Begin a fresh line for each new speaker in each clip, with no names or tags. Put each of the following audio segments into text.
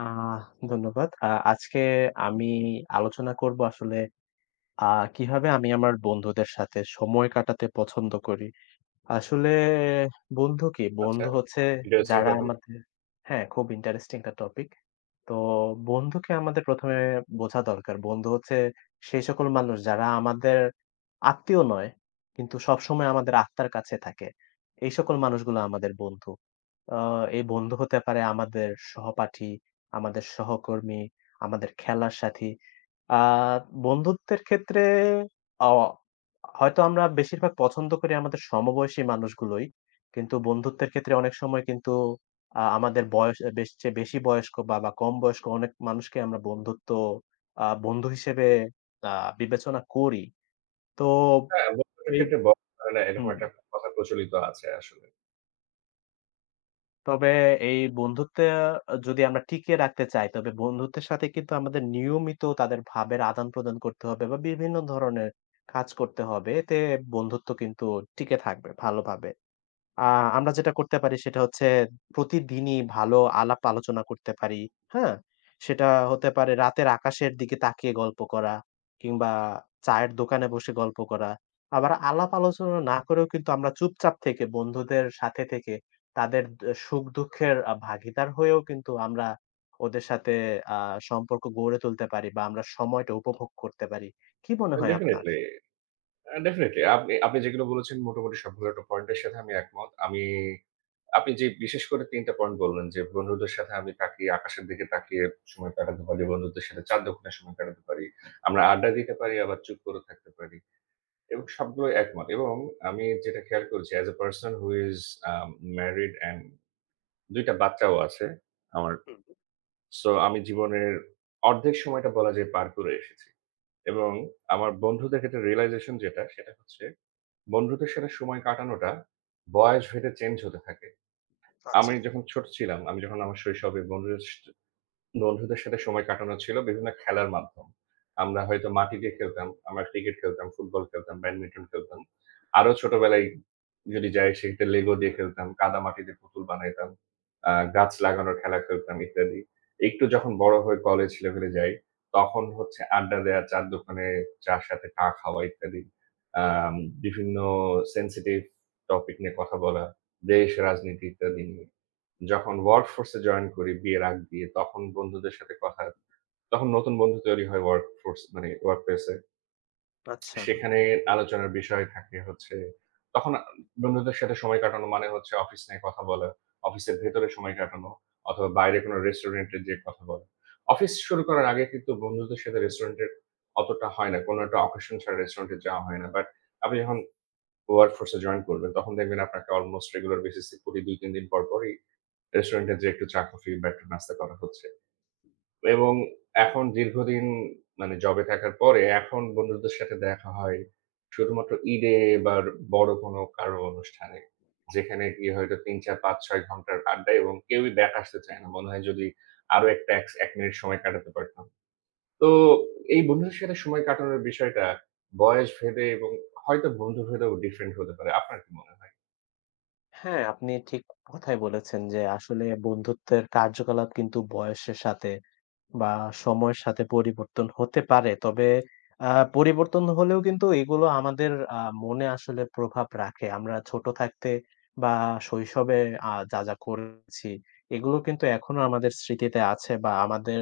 আহ ধন্যবাদ। আজকে আমি আলোচনা করব আসলে আ কিভাবে আমি আমার বন্ধুদের সাথে সময় কাটাতে পছন্দ করি। আসলে বন্ধু কি?
আচ্ছা,
বন্ধু হচ্ছে
ইন্টারেস্টিং
যারা
টপিক।
আমাদের হ্যাঁ, খুব ইন্টারেস্টিং একটা টপিক। তো বন্ধুকে আমাদের ১ম এ বোঝা দরকার। বন্ধু হচ্ছে সেই সকল মানুষ যারা আমাদের আত্মীয় নয়, কিন্তু সবসময় আমাদের আত্মার কাছে থাকে। এই সকল মানুষগুলো আমাদের বন্ধু। আ এই বন্ধু হতে পারে আমাদের সহপাঠী, আমাদের সহকর্মী, আমাদের খেলার সাথী। আ বন্ধুত্বের ক্ষেত্রে অ হয়তো আমরা বেশিরভাগ পছন্দ করি আমাদের সমবয়সী মানুষগুলোই। কিন্তু বন্ধুত্বের ক্ষেত্রে অনেক সময় কিন্তু আমাদের বয়স এ বেশ চেয়ে বেশি বয়স্ক বা কম বয়স্ক অনেক মানুষকে আমরা বন্ধু হিসেবে আ বিবেচনা করি। তো
হ্যাঁ, বন্ধুত্বের
এই
ক্ষেত্রে বলা হয় না এরকম
হুম।
একটা কথা প্রচলিত আছে আসলে।
তবে এই বন্ধুত্বে যদি আমরা টিকিয়ে রাখতে চাই, তবে বন্ধুত্বের সাথে কিন্তু আমাদের নিয়মিত তাদের ভাবের আদান-প্রদান করতে হবে বা বিভিন্ন ধরনের কাজ করতে হবে। এতে বন্ধুত্ব কিন্তু টিকে থাকবে ভালোভাবে। আ আমরা যেটা করতে পারি সেটা হচ্ছে প্রতিদিনই ভালো আলাপ আলোচনা করতে পারি। হ্যাঁ? সেটা হতে পারে রাতের আকাশের দিকে তাকিয়ে গল্প করা কিংবা চায়ের দোকানে বসে গল্প করা। আবার আলাপ আলোচনা না করেও কিন্তু আমরা চুপচাপ থেকে বন্ধুদের সাথে থেকে তাদের দ সুখ-দুঃখের ভাগীদার হয়েও কিন্তু আমরা ওদের সাথে আ সম্পর্ক গড়ে তুলতে পারি বা আমরা সময়টা উপভোগ করতে পারি। কি মনে হয় আপনার?
ডেফিনিটলি, আ ডেফিনিটলি আপনি আপনি যেগুলো বলেছেন মোটামুটি সবগুলো একটা পয়েন্টের সাথে আমি একমত। আপনি যে বিশেষ করে ৩ টা পয়েন্ট বললেন যে বন্ধুদের সাথে আমি তাকিয়ে আকাশের দিকে তাকিয়ে সময় কাটাতে পারি, বন্ধুদের সাথে চাঁদ দক্ষিণে সময় কাটাতে পারি। আমরা আড্ডা দিতে পারি আবার চুপ করে থাকতে পারি। এবং সবগুলোই একমত। এবং আমি যেটা খেয়াল করেছি as a person who is uh married and ২ টা বাচ্চাও আছে আমার। সো আমি জীবনের অর্ধেক সময়টা বলা যায় পার করে এসেছি। এবং আমার বন্ধুদের ক্ষেত্রে realization যেটা সেটা হচ্ছে বন্ধুদের সাথে সময় কাটানোটা বয়স ভেদে চেঞ্জ হতে থাকে। আমি যখন ছোট ছিলাম, আমি যখন আমার শৈশবে বন্ধুদের বন্ধুদের সাথে সময় কাটানো ছিল বিভিন্ন খেলার মাধ্যম। আমরা হয়তো মাটি দিয়ে খেলতাম, আমরা ক্রিকেট খেলতাম, ফুটবল খেলতাম, ব্যাডমিন্টন খেলতাম। আরো ছোটবেলায় যদি যাই সেক্ষেত্রে লেগো দিয়ে খেলতাম, কাদামাটি দিয়ে পুতুল বানাইতাম, গাছ লাগানোর খেলা খেলতাম ইত্যাদি। একটু যখন বড় হয়ে কলেজ লেভেলে যাই, তখন হচ্ছে আড্ডা দেয়া, চা'র দোকানে চা'র সাথে চা খাওয়া ইত্যাদি। আম বিভিন্ন sensitive topic নিয়ে কথা বলা, দেশ, রাজনীতি ইত্যাদি নিয়ে। যখন ওয়ার্ক ফোর্স এ জয়েন করি বিয়ের আগ দিয়ে, তখন নতুন বন্ধু তৈরি হয় ওয়ার্ক ফোর্স মানে ওয়ার্ক প্লেস এ।
আচ্ছা।
সেখানে আলোচনার বিষয় থাকে হচ্ছে তখন বন্ধুদের সাথে সময় কাটানো মানে হচ্ছে অফিস নিয়ে কথা বলা, অফিসের ভেতরে সময় কাটানো অথবা বাইরে কোনো রেস্টুরেন্টে যেয়ে কথা বলা। অফিস শুরু করার আগে কিন্তু বন্ধুদের সাথে রেস্টুরেন্টের অতটা হয় না। কোনো একটা অকেশন ছাড়া রেস্টুরেন্টে যাওয়া হয় না। বাট আপনি যখন ওয়ার্ক ফোর্স এ জয়েন করবেন, তখন দেখবেন আপনাকে অলমোস্ট রেগুলার বেসিস এ প্রতি ২-৩ দিন পর পরই রেস্টুরেন্টে যেয়ে একটু চা, কফি বা একটু নাস্তা করা হচ্ছে। এবং এখন দীর্ঘদিন মানে জবে থাকার পরে এখন বন্ধুদের সাথে দেখা হয় শুধুমাত্র ঈদে বা বড় কোনো কারো অনুষ্ঠানে। যেখানে গিয়ে হয়তো ৩, ৪, ৫, ৬ ঘন্টার আড্ডা এবং কেউই ব্যাক আসতে চায় না। মনে হয় যদি আরো একটা ১ মিনিট সময় কাটাতে পারতাম। তো এই বন্ধুদের সাথে সময় কাটানোর বিষয়টা বয়স ভেদে এবং হয়তো বন্ধু ভেদেও ডিফারেন্ট হতে পারে। আপনার কি মনে হয়?
হ্যাঁ, আপনি ঠিক কথাই বলেছেন যে আসলে বন্ধুত্বের কার্যকলাপ কিন্তু বয়সের সাথে বা সময়ের সাথে পরিবর্তন হতে পারে। তবে আ পরিবর্তন হলেও কিন্তু এগুলো আমাদের আ মনে আসলে প্রভাব রাখে। আমরা ছোট থাকতে বা শৈশবে যা করেছি এগুলো কিন্তু এখনো আমাদের স্মৃতিতে আছে বা আমাদের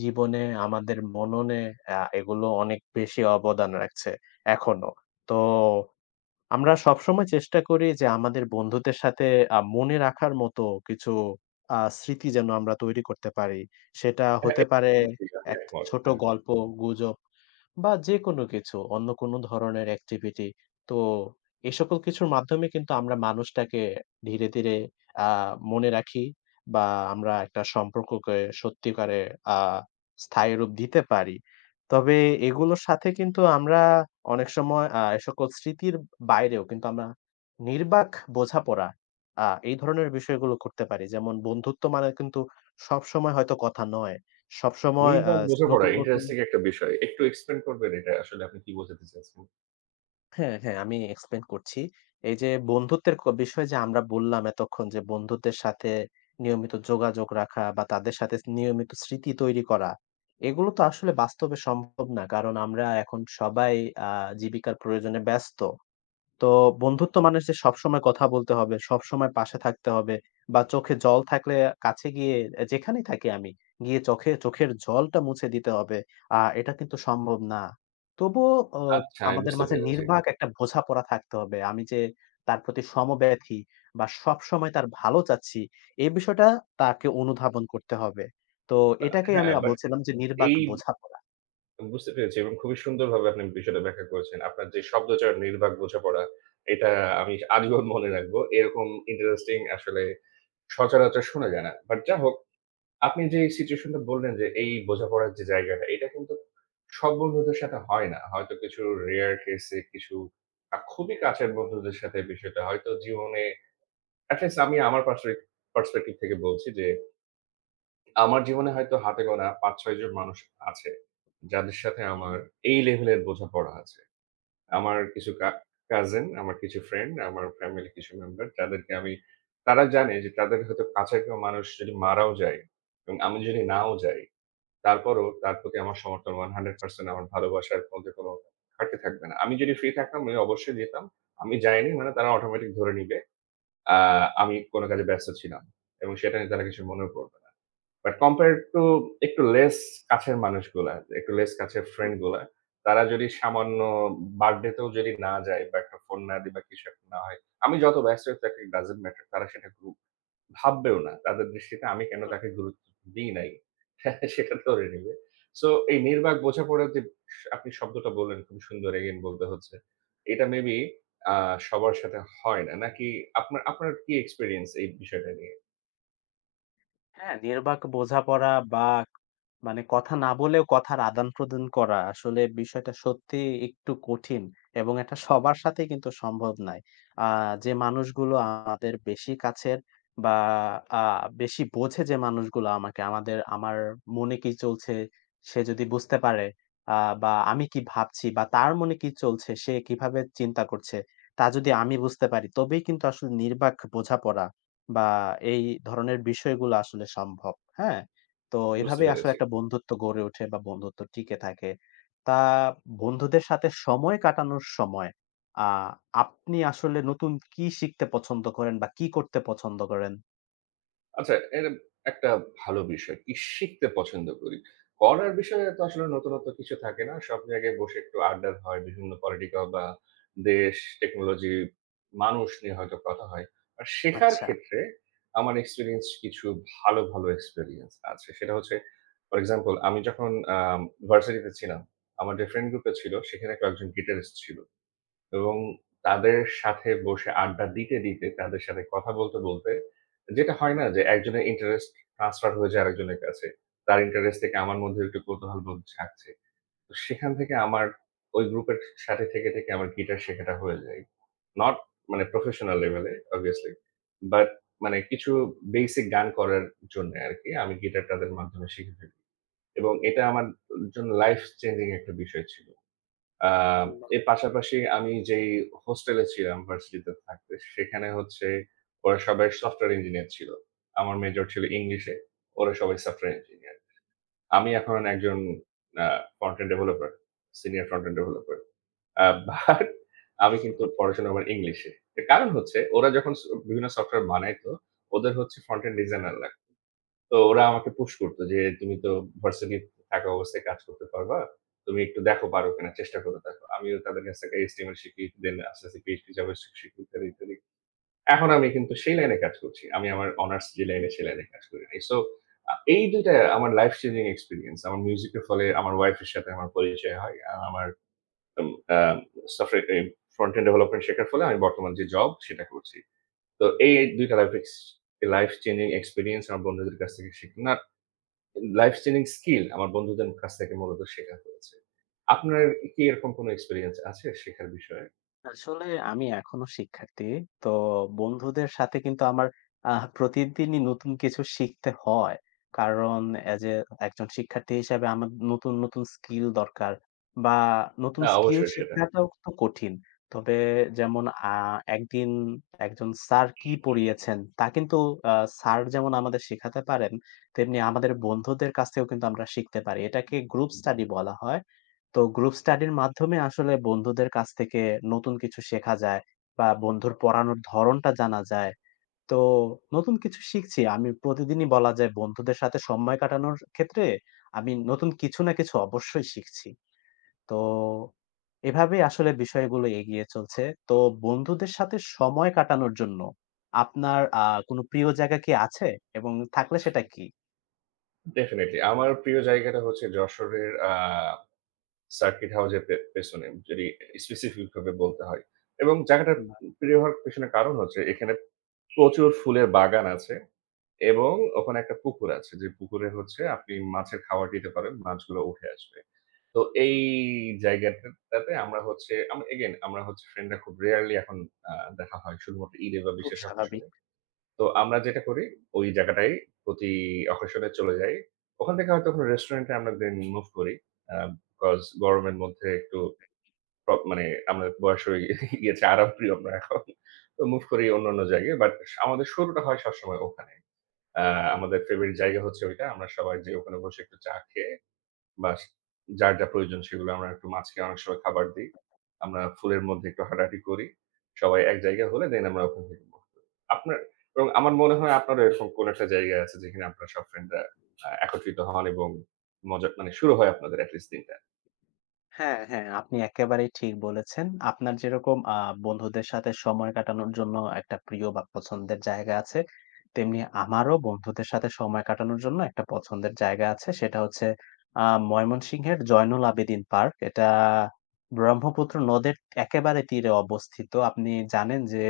জীবনে, আমাদের মননে এগুলো অনেক বেশি অবদান রাখছে এখনো। তো আমরা সবসময় চেষ্টা করি যে আমাদের বন্ধুদের সাথে মনে রাখার মতো কিছু স্মৃতি যেন আমরা তৈরি করতে পারি। সেটা
হ্যাঁ,
হতে পারে
একদম ঠিক। আমি
এক
একমত।
ছোট
হ্যাঁ।
গল্প, গুজব বা যেকোনো কিছু, অন্য কোনো ধরনের activity। তো এ সকল কিছুর মাধ্যমে কিন্তু আমরা মানুষটাকে ধীরে, ধীরে, আ মনে রাখি বা আমরা একটা সম্পর্ককে সত্যিকারে আ স্থায়ী রূপ দিতে পারি। তবে এগুলোর সাথে কিন্তু আমরা অনেক সময় এ সকল স্মৃতির বাইরেও কিন্তু আমরা নির্বাক বোঝাপড়া এই ধরনের বিষয়গুলো করতে পারি। যেমন বন্ধুত্ব মানে কিন্তু সবসময় হয়তো কথা নয়। সবসময় আ
নির্বাক বোঝাপড়া
নতুন, নতুন
ইন্টারেস্টিং একটা বিষয়। একটু এক্সপ্লেইন করবেন এটা আসলে আপনি কি বোঝাতে চাচ্ছেন?
হ্যাঁ, হ্যাঁ, আমি explain করছি। এই যে বন্ধুত্বের ক বিষয় যে আমরা বললাম এতক্ষণ যে বন্ধুদের সাথে নিয়মিত যোগাযোগ রাখা বা তাদের সাথে নিয়মিত স্মৃতি তৈরি করা, এগুলো তো আসলে বাস্তবে সম্ভব না। কারণ আমরা এখন সবাই আ জীবিকার প্রয়োজনে ব্যস্ত। তো বন্ধুত্ব মানে যে সবসময় কথা বলতে হবে, সবসময় পাশে থাকতে হবে বা চোখে জল থাকলে কাছে গিয়ে যেখানেই থাকি আমি, গিয়ে চোখে চোখের জলটা মুছে দিতে হবে। এটা কিন্তু সম্ভব না। তবুও অ
আচ্ছা, আমি
আমাদের
বুঝতে
মাঝে
পেরেছি।
নির্বাক একটা বোঝাপড়া থাকতে হবে। আমি যে তার প্রতি সমব্যথী বা সবসময় তার ভালো চাচ্ছি, এই বিষয়টা তাকে অনুধাবন করতে হবে। তো
আ
এটাকেই আমি
হ্যাঁ, বাট
বলছিলাম যে নির্বাক
এই
বোঝাপড়া।
বুঝতে পেরেছি এবং খুবই সুন্দরভাবে আপনি বিষয়টা ব্যাখ্যা করেছেন। আপনার যে শব্দচয়ন নির্বাক বোঝাপড়া, এটা আমি আজীবন মনে রাখবো। এরকম ইন্টারেস্টিং আসলে সচরাচর শোনা যায় না। বাট যা হোক, আপনি যে সিচুয়েশন টা বললেন যে এই বোঝাপড়ার যে জায়গাটা, এটা কিন্তু সব বন্ধুদের সাথে হয় না। হয়তো কিছু রেয়ার কেস এ কিছু খুবই কাছের বন্ধুদের সাথে বিষয়টা হয়তো জীবনে এটলিস্ট আমি আমার পার্সপে পার্সপেক্টিভ থেকে বলছি যে, আমার জীবনে হয়তো হাতে গোনা ৫-৬ জন মানুষ আছে, যাদের সাথে
হুম,
আমার এই লেভেলের বোঝাপড়া আছে। আমার কিছু কাজিন, আমার কিছু ফ্রেন্ড, আমার ফ্যামিলির কিছু মেম্বার যাদেরকে আমি তারা জানে যে তাদের হয়তো কাছের কেউ মানুষ যদি মারাও যায় এবং আমি যদি নাও যাই, তারপরও তার প্রতি আমার সমর্থন 100% আমার ভালোবাসার মধ্যে কোনো ঘাটতি থাকবে না। আমি যদি ফ্রি থাকতাম আমি অবশ্যই যেতাম। আমি যাইনি মানে তারা অটোমেটিক ধরে নিবে। আ আমি কোন কাজে ব্যস্ত ছিলাম। এবং সেটা নিয়ে তারা কিছু মনেও করবে না। বাট কম্পেয়ার টু একটু লেস কাছের মানুষগুলা, একটু লেস কাছের
হু,
ফ্রেন্ড
হু।
গুলা, তারা যদি সামান্য বার্থডে তেও যদি না যায় বা একটা ফোন না দিই বা কিছু একটা না হয়, আমি যত ব্যস্ত হই থাকি it doesn't matter তারা সেটা ভাববেও না। তাদের দৃষ্টিতে আমি কেন তাকে গুরুত্ব দিই নাই, সেটা ধরে নিবে। সো এই নির্বাক বোঝাপড়ার যে আপনি শব্দটা বললেন খুবই সুন্দর again বলতে হচ্ছে। এটা মেবি আ সবার সাথে হয় না। নাকি আপনার আপনার কি এক্সপেরিয়েন্স এই বিষয়টা নিয়ে?
হ্যাঁ, নির্বাক বোঝাপড়া বা মানে কথা না বলেও কথার আদান-প্রদান করা আসলে বিষয়টা সত্যিই একটু কঠিন এবং এটা সবার সাথে কিন্তু সম্ভব নয়। আ যে মানুষগুলো আমাদের বেশি কাছের বা আ বেশি বোঝে যে মানুষগুলো আমাকে আমাদের আমার মনে কি চলছে সে যদি বুঝতে পারে আ বা আমি কি ভাবছি বা তার মনে কি চলছে সে কিভাবে চিন্তা করছে তা যদি আমি বুঝতে পারি তবেই কিন্তু আসলে নির্বাক বোঝাপড়া বা এই ধরনের বিষয়গুলো আসলে সম্ভব। হ্যাঁ? তো
বুঝতে
এভাবেই আসলে
পেরেছি।
একটা বন্ধুত্ব গড়ে ওঠে বা বন্ধুত্ব টিকে থাকে। তা বন্ধুদের সাথে সময় কাটানোর সময় আ আপনি আসলে নতুন কি শিখতে পছন্দ করেন বা কি করতে পছন্দ করেন?
আচ্ছা, এটা একটা ভালো বিষয়। কি শিখতে পছন্দ করি। করার বিষয়ে তো আসলে নতুনত্ব কিছু থাকে না। সব জায়গায় বসে একটু আড্ডা হয়। বিভিন্ন পলিটিক্যাল বা দেশ, টেকনোলজি, মানুষ নিয়ে হয়তো কথা হয়। আর শেখার
আচ্ছা।
ক্ষেত্রে আমার এক্সপেরিয়েন্স কিছু ভালো, ভালো এক্সপেরিয়েন্স আছে। সেটা হচ্ছে ফর এক্সাম্পল আমি যখন আম ভার্সিটিতে ছিলাম, আমার যে ফ্রেন্ড গ্রুপটা ছিল সেখানে কয়েকজন গিটারিস্ট ছিল। এবং তাদের সাথে বসে আড্ডা দিতে, দিতে তাদের সাথে কথা বলতে, বলতে যেটা হয় না যে একজনের ইন্টারেস্ট ট্রান্সফার হয়ে যায় আরেকজনের কাছে। তার ইন্টারেস্ট থেকে আমার মধ্যেও একটু কৌতূহলবোধ জাগছে। তো সেখান থেকে আমার ওই গ্রুপের সাথে থেকে, থেকে আমার গিটার শেখাটা হয়ে যায়। নট মানে প্রফেশনাল লেভেলে obviously বাট মানে কিছু বেসিক গান করার জন্যে আরকি আমি গিটার তাদের মাধ্যমে শিখে ফেলি। এবং এটা আমার জন্য লাইফ চেঞ্জিং একটা বিষয় ছিল। আ এর পাশাপাশি আমি যেই হোস্টেলে ছিলাম ভার্সিটিতে থাকতে, সেখানে হচ্ছে ওরা সবাই সফটওয়্যার ইঞ্জিনিয়ার ছিল। আমার মেজর ছিল ইংলিশে। ওরা সবাই সফটওয়্যার ইঞ্জিনিয়ার। আমি এখন একজন uh front end developer, senior front end developer. Uh but আমি কিন্তু পড়াশোনা আমার ইংলিশে। এর কারণ হচ্ছে ওরা যখন বিভিন্ন সফটওয়্যার বানাইতো, ওদের হচ্ছে ফ্রন্ট-এন্ড ডিজাইনার লাগতো। তো ওরা আমাকে পুশ করত যে, "তুমি তো ভার্সিটি থাকা অবস্থায় কাজ করতে পারবা। তুমি একটু দেখো পারো কিনা, চেষ্টা করে দেখো।" আমিও তাদের কাছ থেকে HTML শিখি, দেন আস্তে, আস্তে PHP, JavaScript শিখি ইত্যাদি, ইত্যাদি। এখন আমি কিন্তু সেই লাইনে কাজ করছি। আমি আমার অনার্স যে লাইনে, সে লাইনে কাজ করি নাই। সো এই ২ টা আমার লাইফ চেঞ্জিং এক্সপেরিয়েন্স। আমার মিউজিকের ফলে আমার ওয়াইফের সাথে আমার পরিচয় হয়। আ আমার উম আ সফটওয়্যার এই ফ্রন্ট এন্ড ডেভেলপমেন্ট শেখার ফলে আমি বর্তমান যে জব, সেটা করছি। তো এই ২ টা লাইফ চেঞ্জিং এক্সপেরিয়েন্স আমার বন্ধুদের কাছ থেকে শিখলাম। লাইফ চেঞ্জিং স্কিল আমার বন্ধুদের কাছ থেকে মূলত শেখা হয়েছে। আপনার কি এরকম কোনো এক্সপেরিয়েন্স আছে শেখার বিষয়ে?
আসলে আমি এখনো শিক্ষার্থী। তো বন্ধুদের সাথে কিন্তু আমার প্রতিদিনই নতুন কিছু শিখতে হয়। কারণ এজ এ একজন শিক্ষার্থী হিসেবে আমার নতুন, নতুন স্কিল দরকার বা নতুন
না,
স্কিল
অবশ্যই সেটা।
শেখাটাও তো কঠিন। তবে যেমন আ একদিন একজন স্যার কি পড়িয়েছেন তা কিন্তু আ স্যার যেমন আমাদের শেখাতে পারেন, তেমনি আমাদের বন্ধুদের কাছ থেকেও কিন্তু আমরা শিখতে পারি। এটাকে গ্রুপ স্টাডি বলা হয়। তো গ্রুপ স্টাডির মাধ্যমে আসলে বন্ধুদের কাছ থেকে নতুন কিছু শেখা যায় বা বন্ধুর পড়ানোর ধরনটা জানা যায়। তো নতুন কিছু শিখছি। আমি প্রতিদিনই বলা যায় বন্ধুদের সাথে সময় কাটানোর ক্ষেত্রে আমি নতুন কিছু না কিছু অবশ্যই শিখছি। তো এভাবেই আসলে বিষয়গুলো এগিয়ে চলছে। তো বন্ধুদের সাথে সময় কাটানোর জন্য আপনার কোনো প্রিয় জায়গা কি আছে? এবং থাকলে সেটা কি?
ডেফিনিটলি। আমার প্রিয় জায়গাটা হচ্ছে যশোরের সার্কিট হাউসের পেছনে যদি স্পেসিফিক ভাবে বলতে হয়। এবং জায়গাটা
বা
প্রিয় হওয়ার পেছনে কারণ হচ্ছে এখানে প্রচুর ফুলের বাগান আছে এবং ওখানে একটা পুকুর আছে। যে পুকুরে হচ্ছে আপনি মাছের খাবার দিতে পারেন, মাছগুলো উঠে আসবে। তো এই জায়গাটাতে আমরা হচ্ছে ফ্রেন্ডরা খুব রেয়ারলি এখন আ দেখা হয় শুধুমাত্র ঈদে বা
খুব
বিশেষ
স্বাভাবিক।
অকেশনে। তো আমরা যেটা করি ওই জায়গাটায় প্রতি অকেশনে চলে যাই। ওখান থেকে হয়তো কোনো রেস্টুরেন্টে আমরা দেন মুভ করি। বিকজ গরমের মধ্যে একটু মানে আমাদের বয়স হয়ে গিয়েছে আরামপ্রিয় আমরা এখন। তো মুভ করি অন্যান্য জায়গায়। বাট আমাদের শুরুটা হয় সবসময় ওখানে। আ আমাদের ফেভারিট জায়গা হচ্ছে ওইটা। আমরা সবাই যেয়ে ওখানে বসে একটু চা খেয়ে বাস যার যা প্রয়োজন সেগুলো আমরা একটু মাছকে অনেক সময় খাবার দেই। আমরা ফুলের মধ্যে একটু হাঁটাহাঁটি করি। সবাই এক জায়গায় হলে দেন আমরা ওখান থেকে মুভ করি। আপনার এবং আমার মনে হয় আপনারও এরকম কোন একটা জায়গা আছে যেখানে আপনার সব ফ্রেন্ডরা একত্রিত হন এবং মজা মানে শুরু হয় আপনাদের এট লিস্ট দিনটা।
হ্যাঁ, হ্যাঁ, আপনি একেবারেই ঠিক বলেছেন। আপনার যেরকম বন্ধুদের সাথে সময় কাটানোর জন্য একটা প্রিয় বা পছন্দের জায়গা আছে, তেমনি আমারও বন্ধুদের সাথে সময় কাটানোর জন্য একটা পছন্দের জায়গা আছে। সেটা হচ্ছে ময়মনসিংহের জয়নুল আবেদীন পার্ক। এটা ব্রহ্মপুত্র নদের একেবারে তীরে অবস্থিত। আপনি জানেন যে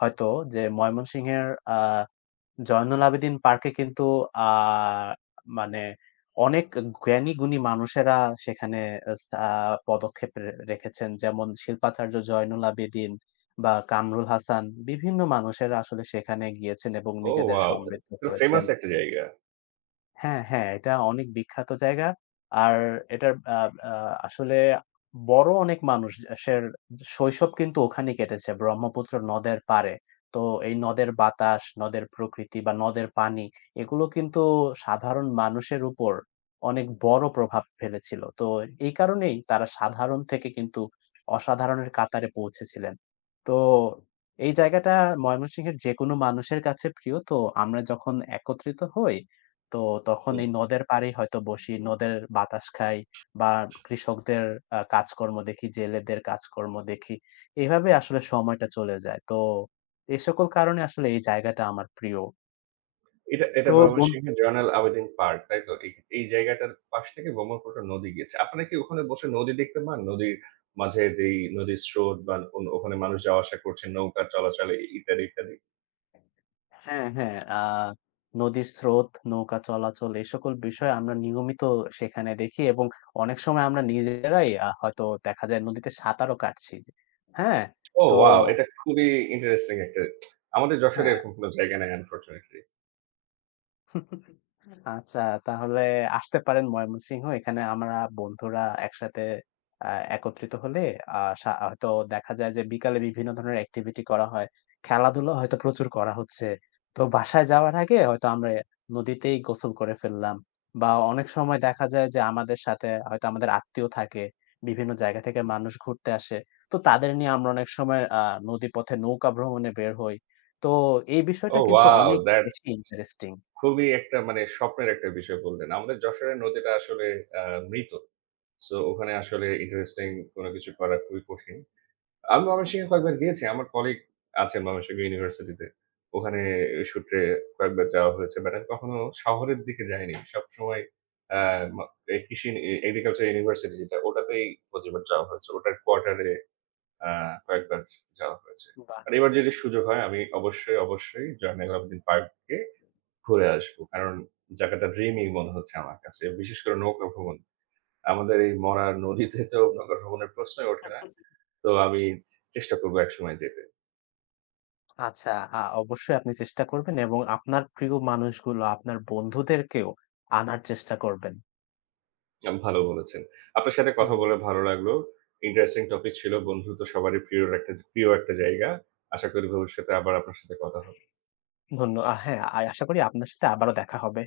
হয়তো যে ময়মনসিংহের আ জয়নুল আবেদীন পার্কে কিন্তু আ মানে অনেক জ্ঞানী-গুণী মানুষেরা সেখানে এস আ পদক্ষেপ রেখেছেন। যেমন শিল্পাচার্য জয়নুল আবেদীন বা কামরুল হাসান বিভিন্ন মানুষেরা আসলে সেখানে গিয়েছেন এবং
ওহ
নিজেদের
ওয়াও!
সমৃদ্ধ করেছেন।
ফেমাস একটা জায়গা।
হ্যাঁ, হ্যাঁ, এটা অনেক বিখ্যাত জায়গা। আর এটার আ আ আসলে বড় অনেক মানুষ সের শৈশব কিন্তু ওখানেই কেটেছে ব্রহ্মপুত্র নদের পাড়ে। তো এই নদের বাতাস, নদের প্রকৃতি বা নদের পানি এগুলো কিন্তু সাধারণ মানুষের উপর অনেক বড় প্রভাব ফেলেছিল। তো এই কারণেই তারা সাধারণ থেকে কিন্তু অসাধারণের কাতারে পৌঁছেছিলেন। তো এই জায়গাটা ময়মনসিংহের যেকোনো মানুষের কাছে প্রিয়। তো আমরা যখন একত্রিত হই তো তখন
হুম।
এই নদের পাড়েই হয়তো বসি, নদের বাতাস খাই বা কৃষকদের কাজকর্ম দেখি, জেলেদের কাজকর্ম দেখি। এভাবে আসলে সময়টা চলে যায়। তো এই সকল কারণে আসলে এই জায়গাটা আমার প্রিয়।
এটা এটা
তো বন
ময়মনসিংহের জয়নাল আবেদীন পার্ক, তাই তো? এই এই জায়গাটার পাশ থেকে ব্রহ্মপুত্র নদী গেছে। আপনারা কি ওখানে বসে নদী দেখতে পান? নদীর মাঝে যেই নদীর স্রোত বা ওখানে মানুষ যাওয়া আসা করছে নৌকা চলাচলে ইত্যাদি, ইত্যাদি।
হ্যাঁ, হ্যাঁ। নদীর স্রোত, নৌকা চলাচল এই সকল বিষয় আমরা নিয়মিত সেখানে দেখি এবং অনেক সময় আমরা নিজেরাই হয়তো দেখা যায় নদীতে সাঁতারও কাটছি। হ্যাঁ? তো
ওয়াও! এটা খুবই ইন্টারেস্টিং একটা আমাদের যশোরে
হ্যাঁ।
এরকম কোন জায়গা নাই আনফরচুনেটলি।
আচ্ছা, তাহলে আসতে পারেন ময়মনসিংহ। এখানে আমরা বন্ধুরা একসাথে আ একত্রিত হলে আ সা হয়তো দেখা যায় যে বিকালে বিভিন্ন ধরনের এক্টিভিটি করা হয়। খেলাধুলা হয়তো প্রচুর করা হচ্ছে। তো বাসায় যাওয়ার আগে হয়তো আমরা নদীতেই গোসল করে ফেললাম। বা অনেক সময় দেখা যায় যে আমাদের সাথে হয়তো আমাদের আত্মীয় থাকে। বিভিন্ন জায়গা থেকে মানুষ ঘুরতে আসে। তো তাদের নিয়ে আমরা অনেক সময় নদীপথে নৌকা ভ্রমণে বের হই। তো এই বিষয়টা কিন্তু
ওয়াও!
অনেক
দ্যাট
বেশি ইন্টারেস্টিং।
খুবই একটা মানে স্বপ্নের একটা বিষয় বললেন। আমাদের যশোরের নদীটা আসলে আ মৃত। সো ওখানে আসলে ইন্টারেস্টিং কোন কিছু করা খুবই কঠিন। আমি ময়মনসিংহে কয়েকবার গিয়েছি। আমার কলিগ আছেন ময়মনসিংহ ইউনিভার্সিটিতে। ওখানে এই সূত্রে কয়েকবার যাওয়া হয়েছে। বাট আমি কখনো শহরের দিকে যাইনি। সবসময় আ মা এই কৃষি এগ্রিকালচার ইউনিভার্সিটি যেটা ওটাতেই প্রতিবার যাওয়া হয়েছে। ওটার কোয়ার্টারে আ কয়েকবার যাওয়া হয়েছে।
বাহ!
আর এবার যদি সুযোগ হয় আমি অবশ্যই, অবশ্যই 'জয়নুল আবেদীন পার্ককে' ঘুরে আসবো। কারণ জায়গাটা ড্রিমি মনে হচ্ছে আমার কাছে। বিশেষ করে নৌকা ভ্রমণ। আমাদের এই মরা নদীতে তো নৌকা ভ্রমণের প্রশ্নই ওঠে না। তো আমি চেষ্টা করব একসময় যেতে।
আচ্ছা, অবশ্যই আপনি চেষ্টা করবেন এবং আপনার প্রিয় মানুষগুলো, আপনার বন্ধুদেরকেও আনার চেষ্টা করবেন।
আপনি ভালো বলেছেন। আপনার সাথে কথা
জি।
বলে ভালো লাগলো। ইন্টারেস্টিং টপিক ছিল। বন্ধুত্ব সবারই প্রিয় একটা জায়গা। আশা করি ভবিষ্যতে আবার আপনার সাথে কথা হবে।
ধন্য আ হ্যাঁ, আশা করি আপনার সাথে আবারও দেখা হবে।